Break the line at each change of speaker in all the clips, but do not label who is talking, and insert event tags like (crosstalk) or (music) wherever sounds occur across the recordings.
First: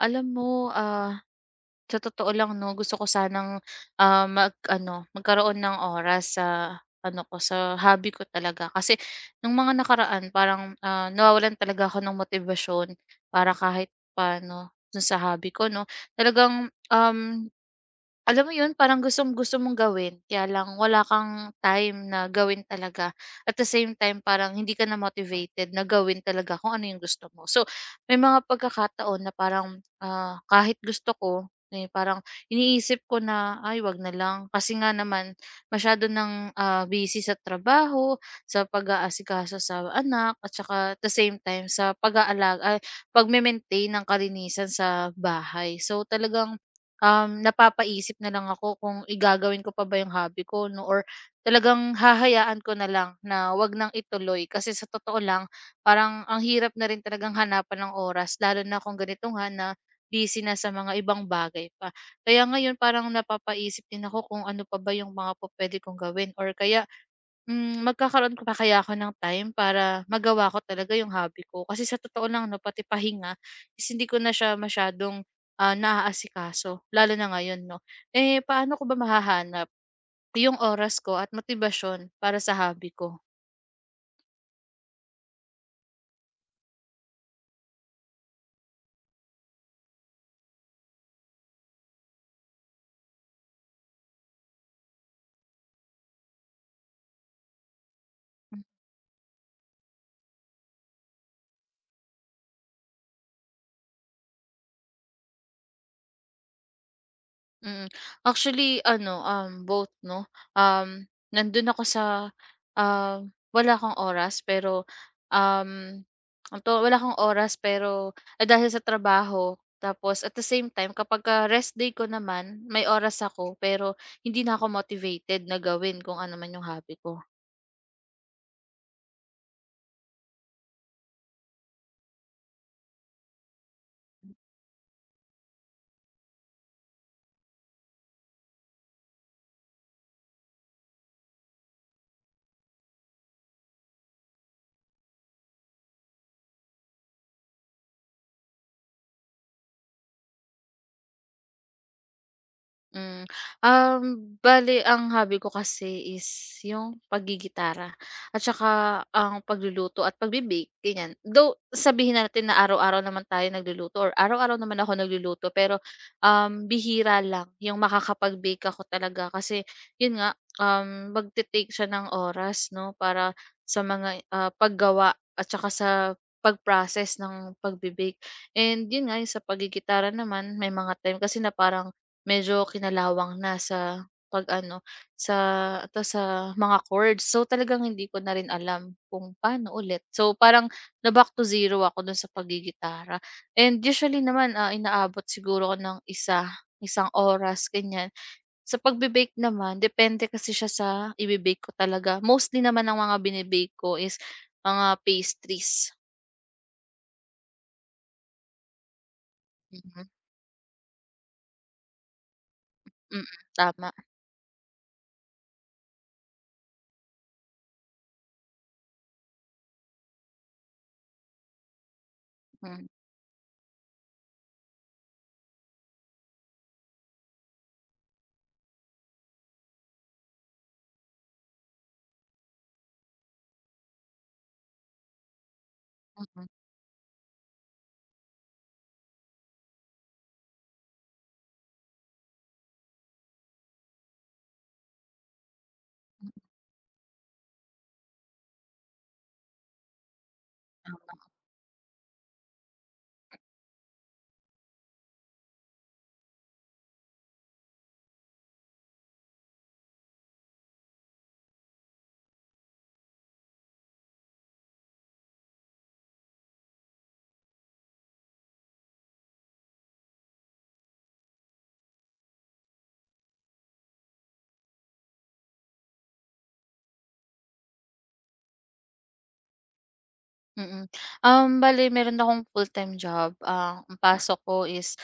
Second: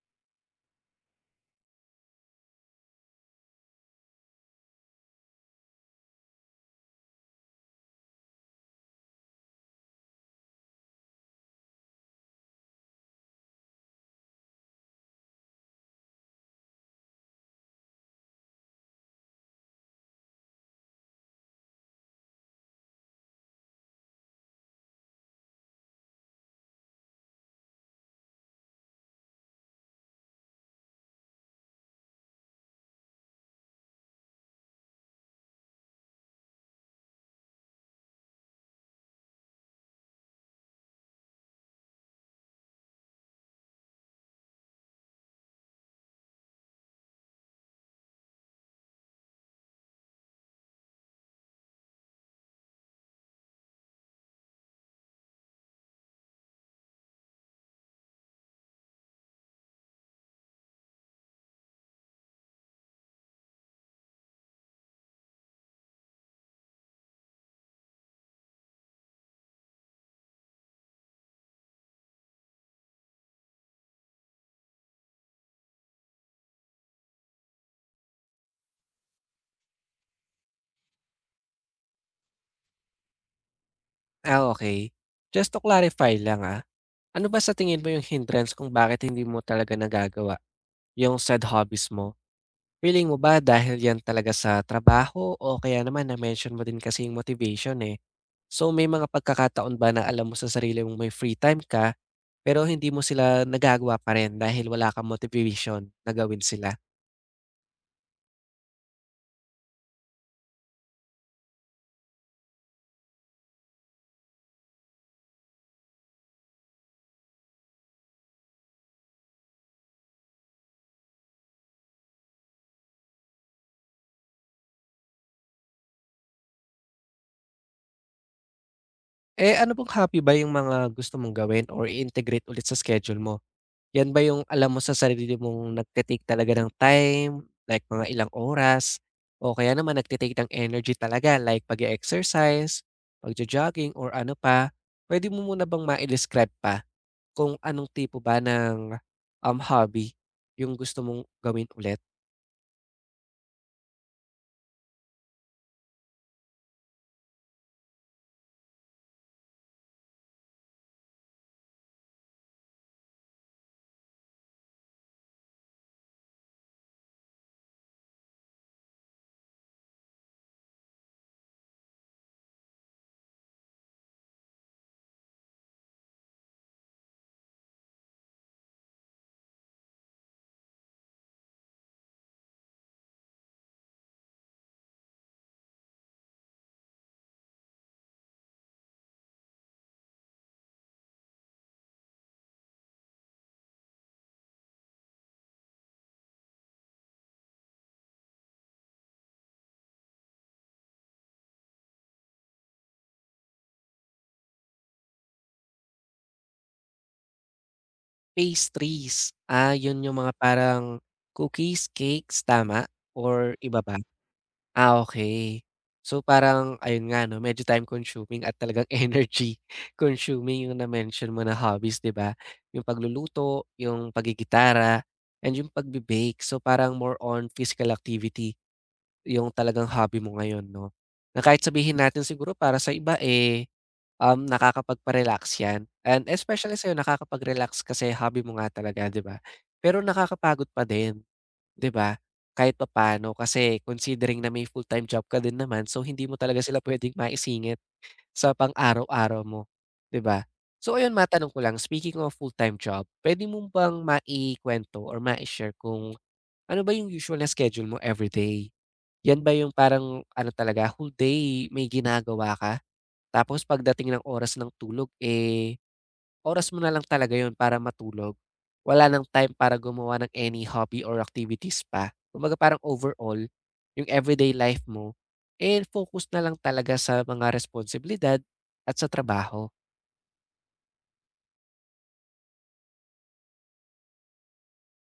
Alam mo, sa totoo lang 'no, gusto ko sanang, mag-ano, magkaroon ng oras sa ano ko, sa hobby ko talaga. Kasi nung mga nakaraan parang, nawawalan talaga ako ng motibasyon para kahit paano dun sa hobby ko 'no. Talagang, alam mo 'yun, parang gustong-gusto mong gawin, kaya lang wala kang time na gawin talaga. At the same time, parang hindi ka na motivated na gawin talaga kung ano 'yung gusto mo. So, may mga pagkakataon na parang, kahit gusto ko, eh, parang iniisip ko na, "Ay, 'wag na lang." Kasi nga naman masyado ng, busy sa trabaho, sa pag-aasikaso sa anak, at saka at the same time sa pag-aalaga ay pagme-maintain ng kalinisan sa bahay. So, talagang, napapaisip na lang ako kung igagawin ko pa ba yung hobby ko, no? Or talagang hahayaan ko na lang na wag nang ituloy. Kasi sa totoo lang, parang ang hirap na rin talagang hanapan ng oras, lalo na kung ganito nga na busy na sa mga ibang bagay pa. Kaya ngayon parang napapaisip din ako kung ano pa ba yung mga po pwede kong gawin or kaya magkakaroon ko pa kaya ako ng time para magawa ko talaga yung hobby ko? Kasi sa totoo lang 'no, pati pahinga is hindi ko na siya masyadong, naaasikaso lalo na ngayon 'no. Eh, paano ko ba mahahanap yung oras ko at motibasyon para sa hobby ko?
Ah, okey. Just to clarify lang, ano ba sa tingin mo yung hindrance kung bakit hindi mo talaga nagagawa yung said hobbies mo? Feeling mo ba dahil yan talaga sa trabaho o kaya naman na-mention mo din kasi yung motivation, eh. So, may mga pagkakataon ba na alam mo sa sarili mong may free time ka, pero hindi mo sila nagagawa pa rin dahil wala kang motivation na gawin sila?
Mm. Actually ano, both 'no, um, nandun ako ah, wala akong oras pero, um, ano 'to, wala akong oras pero, dahil sa trabaho tapos at the same time kapagka rest day ko naman may oras ako pero hindi na ako motivated na gawin kung ano man yung hobby ko.
Eh, ano pong happy ba yung mga gusto mong gawin or integrate ulit sa schedule mo? Yan ba yung alam mo sa sarili mong nagte-take talaga ng time, like mga ilang oras o kaya naman nagte-take ng energy talaga like pag exercise pag jogging or ano pa? Puwede mo muna bang ma describe pa kung anong tipo ba ng, hobby yung gusto mong gawin ulit?
Hmm, um, Bali ang hobby ko kasi is yung paggigitara at saka ang pagluluto at pagbe-bake, ganyan. Though sabihin natin na araw-araw naman tayo nagluluto or araw-araw naman ako nagluluto pero, bihira lang yung makakapag-bake ako talaga kasi yun nga, magte-take siya ng oras 'no, para sa mga, paggawa at saka sa pag-process ng pagbe-bake. And yun nga, yung sa paggigitara naman may mga time kasi na parang medyo kinalawang na sa pag-ano, sa 'to sa mga chords. So, talagang hindi ko na rin alam kung paano ulit. So, parang na back to zero ako dun sa pagigitara. And usually naman, inaabot siguro ako ng isang oras ganyan. Sa pagbe-bake naman depende kasi siya sa ibe-bake ko talaga. Mostly naman ang mga bine ko is mga pastries.
Pastries, ah, yun
Mhm.
yung mga parang cookies, cakes, tama
Mm.
or iba
Tama.
ba? Ah, okey. So, parang ayun nga 'no, medyo time consuming at talagang (laughs) energy consuming yung na-mention mo na hobbies, 'di ba? Yung
Hmm.
pagluluto, yung paggigitara, and yung pagbe-bake. So, parang more on physical activity yung talagang hobby mo ngayon 'no? Na kahit sabihin natin siguro para sa iba, eh, nakakapagpa-relax 'yan and
Mm.
especially sa'yo nakakapag-relax kasi hobby mo nga talaga, 'di ba? Pero nakakapagod pa din. 'Di ba? Kahit papaano kasi considering na may full-time job ka din naman so hindi mo talaga sila puwedeng maisingit sa pang-araw-araw mo, 'di ba? So ayun matanong ko lang, speaking of full-time job, puwede mo bang maikuwento or mai-share kung ano ba yung usual na schedule mo everyday? Yan ba yung parang ano talaga whole day may ginagawa ka tapos pagdating ng oras ng tulog, eh oras mo na lang talaga 'yun para matulog. Wala ng time para gumawa ng any hobby or activities pa. Kumbaga parang overall, yung everyday life mo, eh, focus na lang talaga sa mga responsibilidad at sa trabaho.
Mm. Bale meron akong full-time job, ang pasok ko is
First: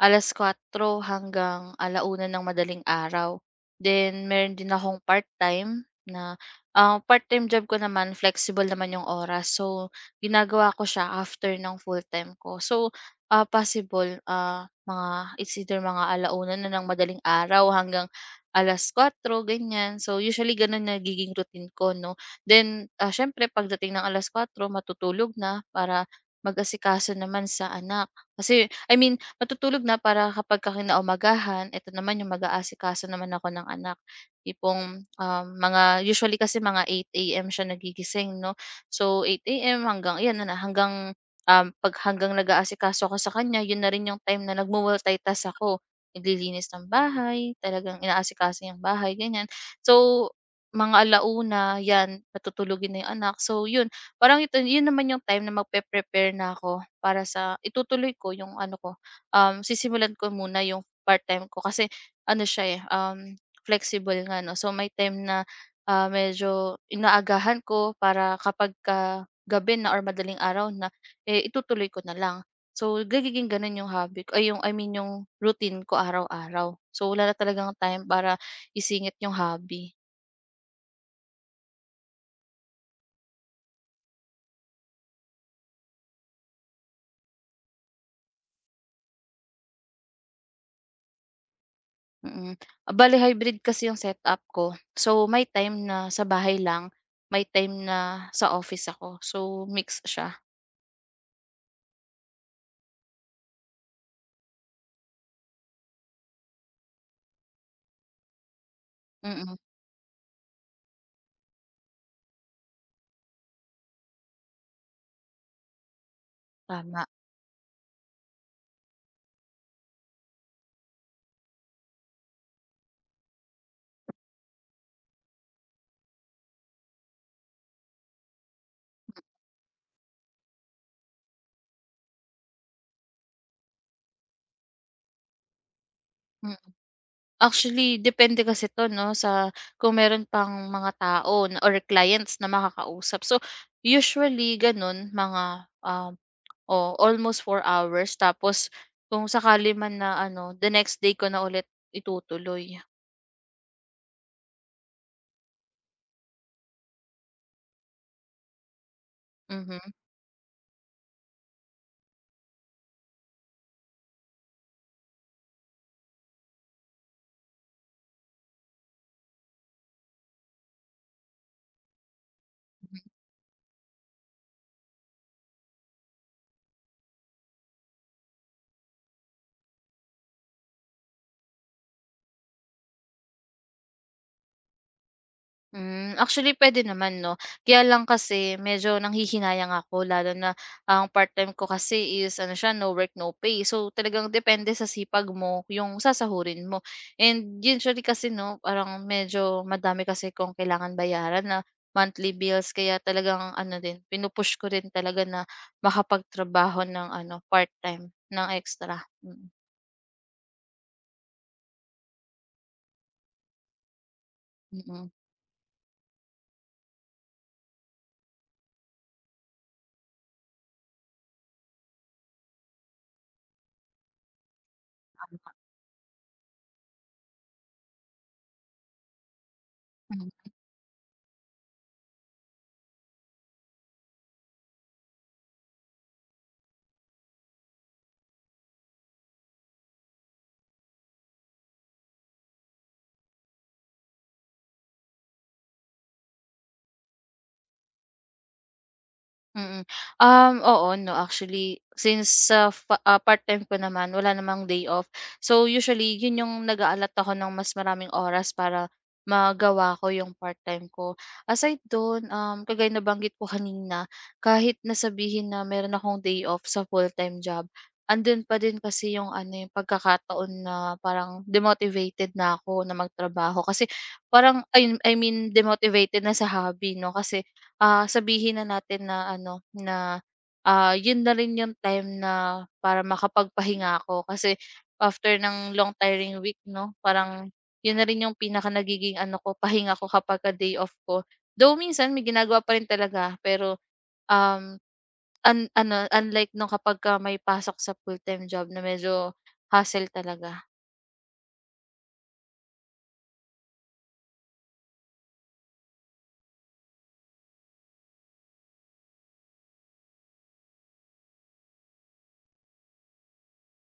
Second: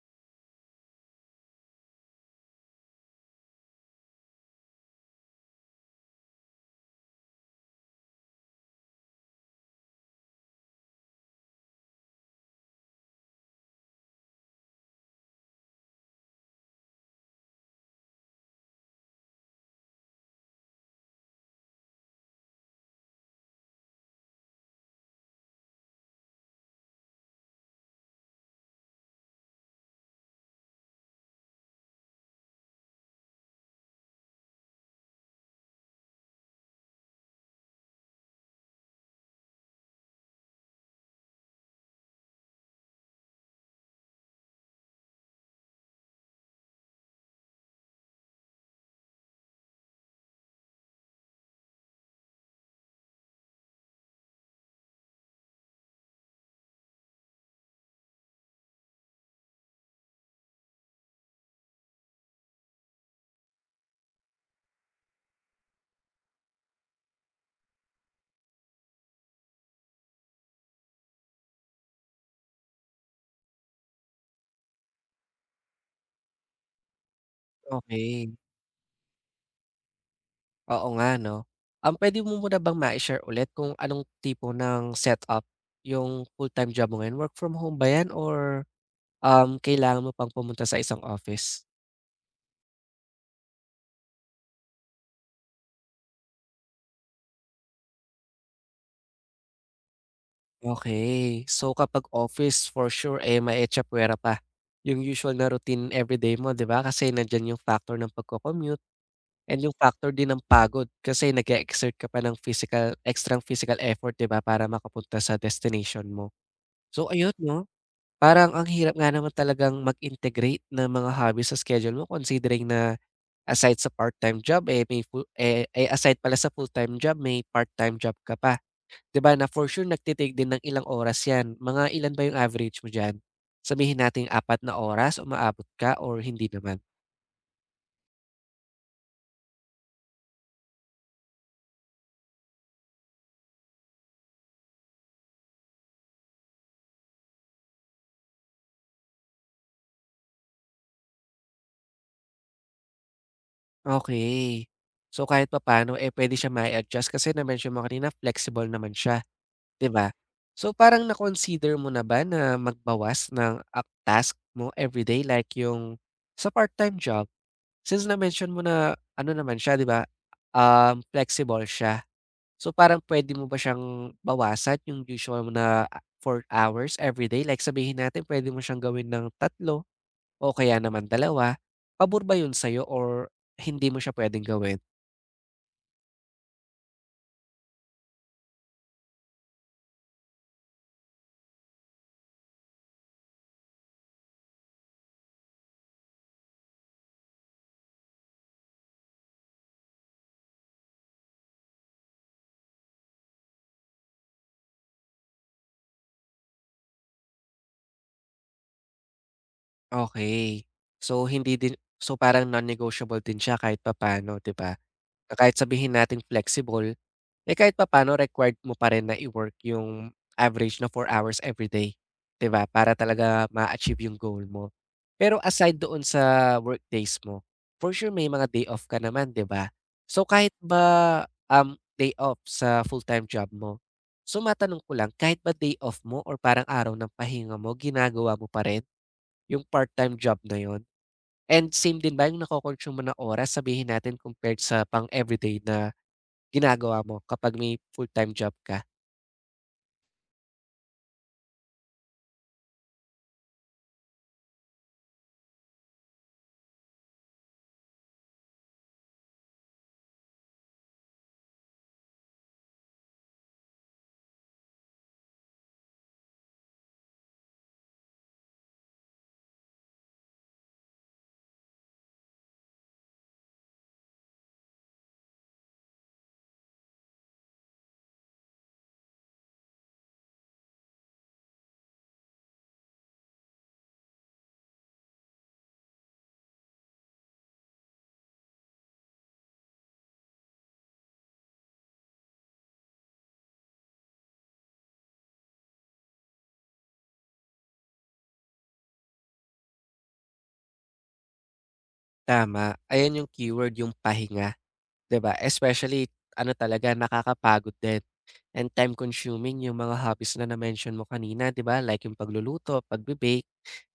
4:00 hanggang 1:00 ng madaling araw. Then meron din akong part-time na ang part-time job ko naman flexible naman yung oras. So, ginagawa ko siya after ng full-time ko. So, possible, mga it's either mga 1:00 na ng madaling araw hanggang 4:00 ganyan. So, usually gano'n nagiging routine ko 'no. Then, siyempre pagdating ng 4:00 matutulog na para mag-asikaso naman sa anak. Kasi I mean matutulog na para kapagka kinaumagahan, eto naman yung mag-aasikaso naman ako ng anak. Tipong, mga usually kasi mga 8 AM siya nagigising 'no. So 8 AM hanggang ayan na na, hanggang, um, 'pag hanggang nag-aasikaso ako sa kanya yun na rin yung time na nagmu-multitask ako. Naglilinis ng bahay, talagang inaasikaso yung bahay, ganyan. So mga alauna, 'yan patutulugin na 'yung anak. So 'yun, parang ito 'yun naman 'yung time na magpe-prepare na ako para sa itutuloy ko 'yung ano ko, sisimulan ko muna 'yung part-time ko kasi ano siya, eh, flexible nga 'no. So may time na, medyo inaagahan ko para kapag ka gabi na or madaling araw na, eh, itutuloy ko na lang. So nagiging gano'n 'yung hobby ko ay 'yung I mean 'yung routine ko araw-araw. So wala na talagang time
Okay.
para isingit 'yung hobby.
Oo nga 'no. Pwede mo muna bang mai-share ulit kung anong tipo ng setup yung full-time job mo ngayon? Work from home ba 'yan or, kailangan mo pang pumunta sa isang office?
Mm. Bale hybrid kasi yung setup ko. So, may time na sa bahay lang, may time na sa office ako. So, mix siya.
Okay, so, kapag office for sure, eh, maetsapuwera pa yung usual na routine everyday mo, 'di ba? Kasi nandiyan yung factor ng pagco-commute
Mm.
and yung factor din ng pagod kasi nag exert ka pa ng physical extrang physical effort, 'di ba, para makapunta sa destination mo.
Tama.
So, ayun 'no, parang ang hirap nga naman talagang mag-integrate ng mga hobby sa schedule mo considering na aside sa part-time job, eh, may full eh eh, aside pala sa full-time job, may part-time job ka pa. 'Di ba na for sure nagte din ng ilang oras 'yan, mga ilan ba yung average mo diyan? Sabihin nating 4 na oras umaabot ka or hindi
Mm.
naman?
Actually, depende kasi 'to 'no, sa kung meron pang mga tao na or clients na makakausap. So, usually gano'n mga, oh, almost four hours tapos kung sakali man na ano, the next day ko na ulit itutuloy.
Okey. So, kahit papaano, eh, puwede siya mai-adjust kasi na-mention mo kanina flexible naman siya, 'di
Mhm.
ba? So, parang na-consider mo na ba na magbawas ng, task mo everyday like yung sa part-time job? Since na-mention mo na ano naman siya 'di ba, flexible siya. So, parang puwede mo ba siyang bawasan yung usual mo na a 4 hours every day. Like sabihin natin puwede mo siyang gawin ng tatlo o kaya naman dalawa. Pabor ba yun sa'yo or hindi mo siya pwedeng gawin?
Actually pwede naman 'no. Kaya lang kasi medyo nanghihinayang ako lalo na ang part-time ko kasi is ano siya, no work, no pay. So, talagang depende sa sipag mo yung sasahurin mo. And usually kasi 'no, parang medyo madami kasi kong kailangan bayaran na monthly bills kaya talagang ano din, pinu-push ko rin talaga na makapagtrabaho ng ano, part-time, ng extra. Mm.
Okey. So, hindi din so parang non-negotiable din siya kahit papaano, 'di ba?
Mm.
Na kahit sabihin nating flexible, eh, kahit papaano required mo pa rin na i-work yung average na 4 hours everyday, 'di ba? Para talaga ma-achieve yung goal mo. Pero
Tama.
aside doon sa workdays mo, for sure may mga day off ka naman, 'di ba? So, kahit ba, day off sa full-time job mo, so matanong ko lang, kahit ba day off mo or parang araw ng pahinga mo, ginagawa mo pa rin? Yung part-time job na yon. And same din ba yung nako mo na oras sabihin natin compared sa pang-everyday na ginagawa mo kapag may full-time job ka?
Mm. Oo 'no, actually since part-time ko naman wala namang day off. So usually yun yung nag a ako ng mas maraming oras para magawa ko yung part-time ko. Aside dun, kagaya nabanggit ko kanina, kahit nasabihin na meron akong day off sa full-time job, andun pa din kasi yung ano, yung pagkakataon na parang demotivated na ako na magtrabaho kasi parang I mean demotivated na sa hobby 'no, kasi sabihin na natin na ano, na, yun na rin yung time na para makapagpahinga ako. Kasi after ng long tiring week 'no, parang yun na rin yung pinaka nagiging ano ko, pahinga ko kapagka day off ko. Though minsan may ginagawa pa rin talaga, pero, um, un ano, unlike nung kapagka may pasok sa full-time job na medyo hassle talaga.
Tama, ayan yung keyword, yung pahinga, 'di ba? Especially ano talaga, nakakapagod din and time consuming yung mga hobbies na na-mention mo kanina, 'di ba? Like yung pagluluto, pagbe-bake.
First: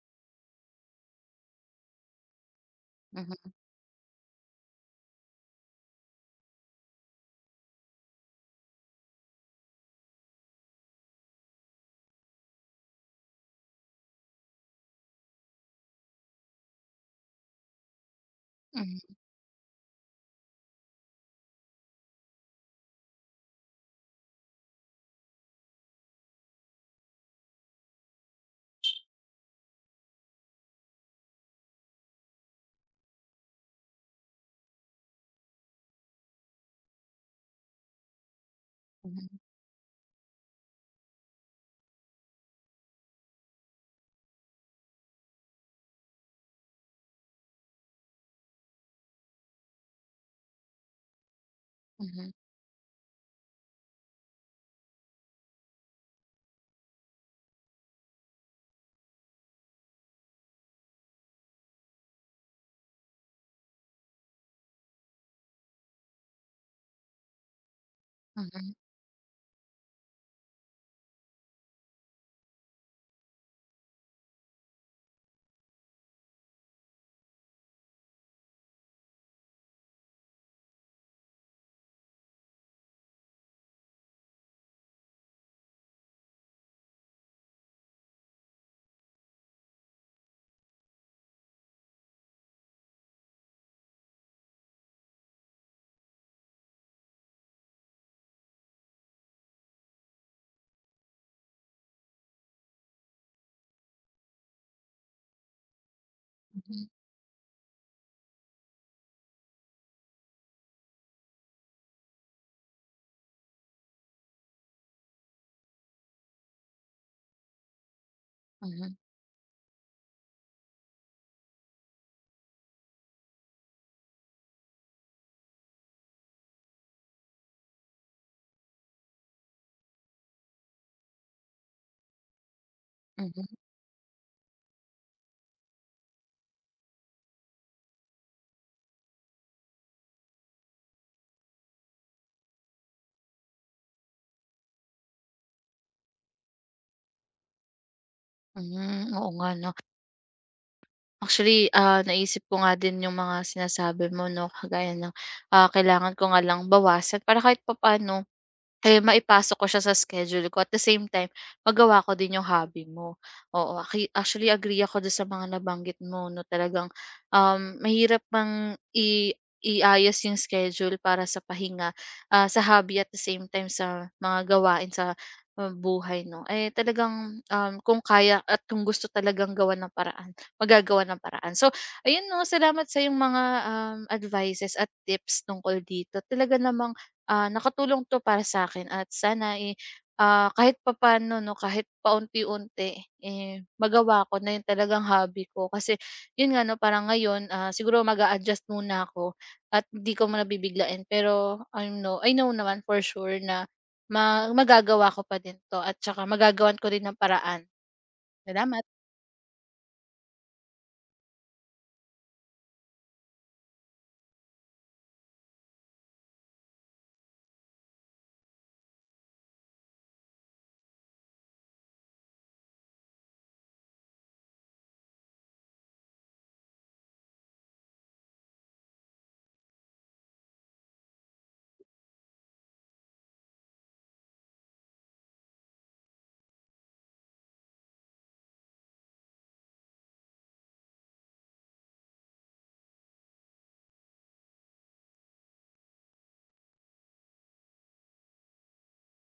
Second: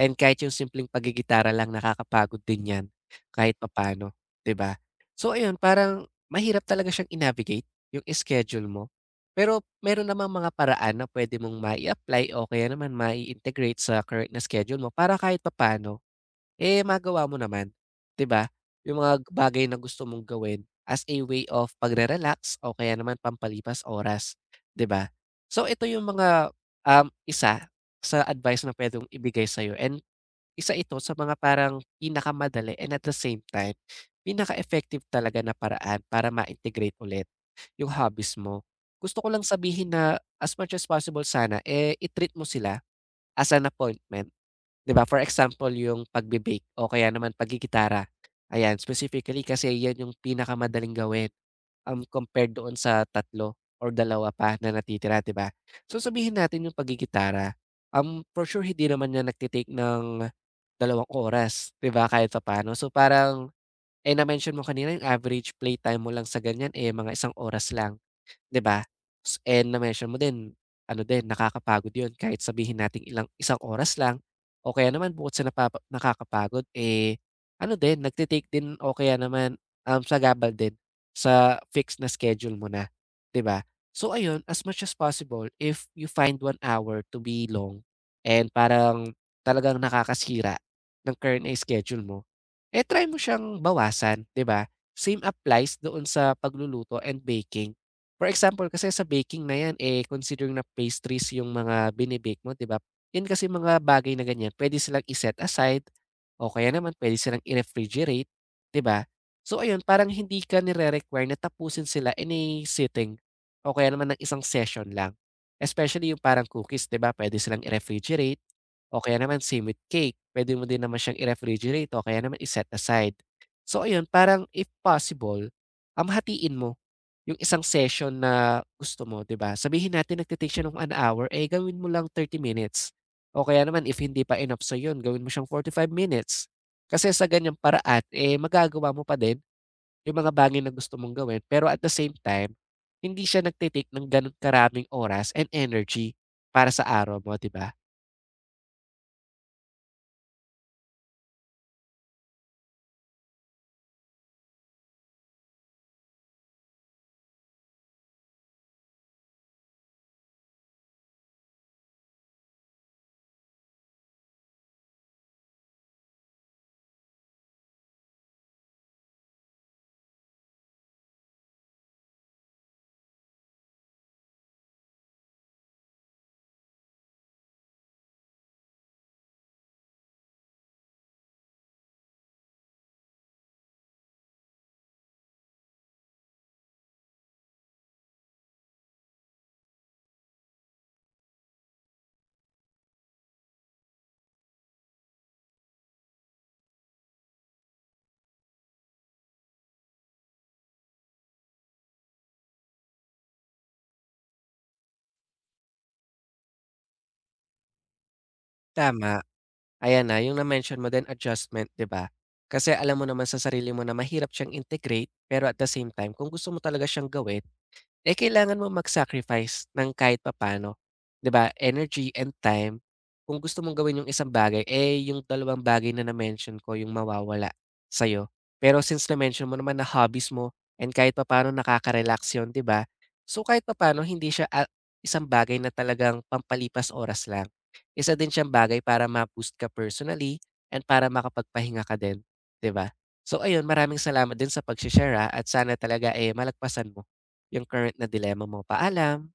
And kahit yung simpleng pagigitara lang nakakapagod din 'yan
Mhm,
kahit papaano, 'di ba? So ayun, parang mahirap talaga siyang i-navigate yung schedule mo. Pero meron namang mga paraan na pwede mong mai-apply o kaya naman mai-integrate sa current na schedule mo para kahit papaano, eh, magawa mo naman, 'di ba? Yung
mhm,
mga bagay na gusto mong gawin as a way of pagre-relax o kaya naman pampalipas oras, 'di ba? So ito yung mga, isa sa advice na puwedeng ibigay sa'yo and isa ito sa mga parang pinakamadali and at the same time, pinaka-effective talaga na paraan para ma-integrate ulit yung hobbies mo. Gusto
mhm,
ko lang sabihin na as much as possible sana, eh, i-treat mo sila as an appointment, 'di ba? For example, yung pagbe-bake o kaya naman pagigitara. Ayan, specifically kasi 'yan yung pinakamadaling gawin. Um,
mhm,
compared doon sa tatlo or dalawa pa na natitira, 'di ba? So, sabihin natin yung pagigitara, for sure hindi naman niya nagte ng 2 oras, 'di ba, kahit papaano. So, parang eh, na-mention mo kanina yung average playtime mo lang sa ganyan, eh, mga isang oras lang. 'Di
mhm,
ba? S and na-mention mo din, ano din, nakakapagod 'yun kahit sabihin natin ilang isang oras lang o kaya naman bukod sa nakakapagod, eh, ano din, nagte din o kaya naman, sagabal din sa fixed na schedule mo na, 'di ba? So ayun, as much as possible, if you find 1 hour to be long and parang talagang nakakasira ng current na schedule mo eh, try mo siyang bawasan, 'di ba? Same applies doon sa pagluluto and baking. For example, kasi sa baking na 'yan, eh, considering na pastries yung mga bine-bake mo, 'di ba? 'Yan kasi mga bagay na ganyan, puwede silang i-set aside o kaya
mhm,
naman pwede silang i-refrigerate, 'di ba? So ayun, parang hindi ka nire-require na tapusin sila in a sitting o kaya naman ng isang session lang. Especially yung parang cookies, 'di ba? Pwede silang i-refrigerate
mhm,
o kaya naman same with cake, puwede mo din naman siyang i-refrigerate o kaya naman i-set aside. So ayun, parang if possible, hatiin mo yung isang session na gusto mo, 'di ba? Sabihin natin nagte-take siya ng an hour, eh, gawin mo lang 30 minutes. O
mhm.
kaya naman if hindi pa enough sa'yo yun, gawin mo siyang 5 minutes. Kasi sa ganiyang paraan, eh, magagawa mo pa din yung mga bagay na gusto mong gawin, pero at the same time, hindi siya nagte-take ng gano'n karaming oras and energy para sa araw mo, 'di ba?
Oo nga 'no. Actually, naisip ko nga din yung mga sinasabi mo 'no, kagaya ng, kailangan ko nga lang bawasan para kahit papaano, eh, maipasok ko siya sa schedule ko at the same time magawa ko din yung hobby mo. Oo, actually agree ako dun sa mga nabanggit mo 'no, talagang, mahirap mang iayos yung schedule para sa pahinga, sa hobby at the same time sa mga gawain sa, buhay 'no. Eh, talagang, kung kaya at kung gusto talagang gawan ng paraan, magagawa ng paraan. So ayun 'no, salamat sa yung mga, advices at tips tungkol dito. Talaga namang nakatulong 'to para sa akin at sana, eh, kahit papaano 'no, kahit paunti-unti, eh, magawa ko na 'yung talagang hobby ko. Kasi 'yun nga 'no, parang ngayon, siguro mag adjust muna ako at hindi ko muna bibiglain. Pero I know naman for sure na magagawa ko pa din 'to at saka magagawan ko rin ng paraan. Salamat.
Tama. Ayan na, yung na-mention mo din adjustment, 'di ba? Kasi alam mo naman sa sarili mo na mahirap siyang integrate, pero at the same time kung gusto mo talaga siyang gawin, eh, kailangan mo mag-sacrifice ng kahit papaano, 'di ba, energy and time kung gusto mong gawin yung isang bagay, eh, yung dalawang bagay na na-mention ko yung mawawala sa'yo. Pero since na-mention mo naman na hobbies mo and kahit papaano nakaka-relax yun, 'di ba? So, kahit papaano hindi siya, isang bagay na talagang pampalipas oras lang. Isa din siyang bagay para ma-boost ka personally and para makapagpahinga ka din, 'di ba? So ayun, maraming salamat din sa pagshe-share, at sana talaga, eh, malagpasan mo yung current na dilemma mo. Paalam.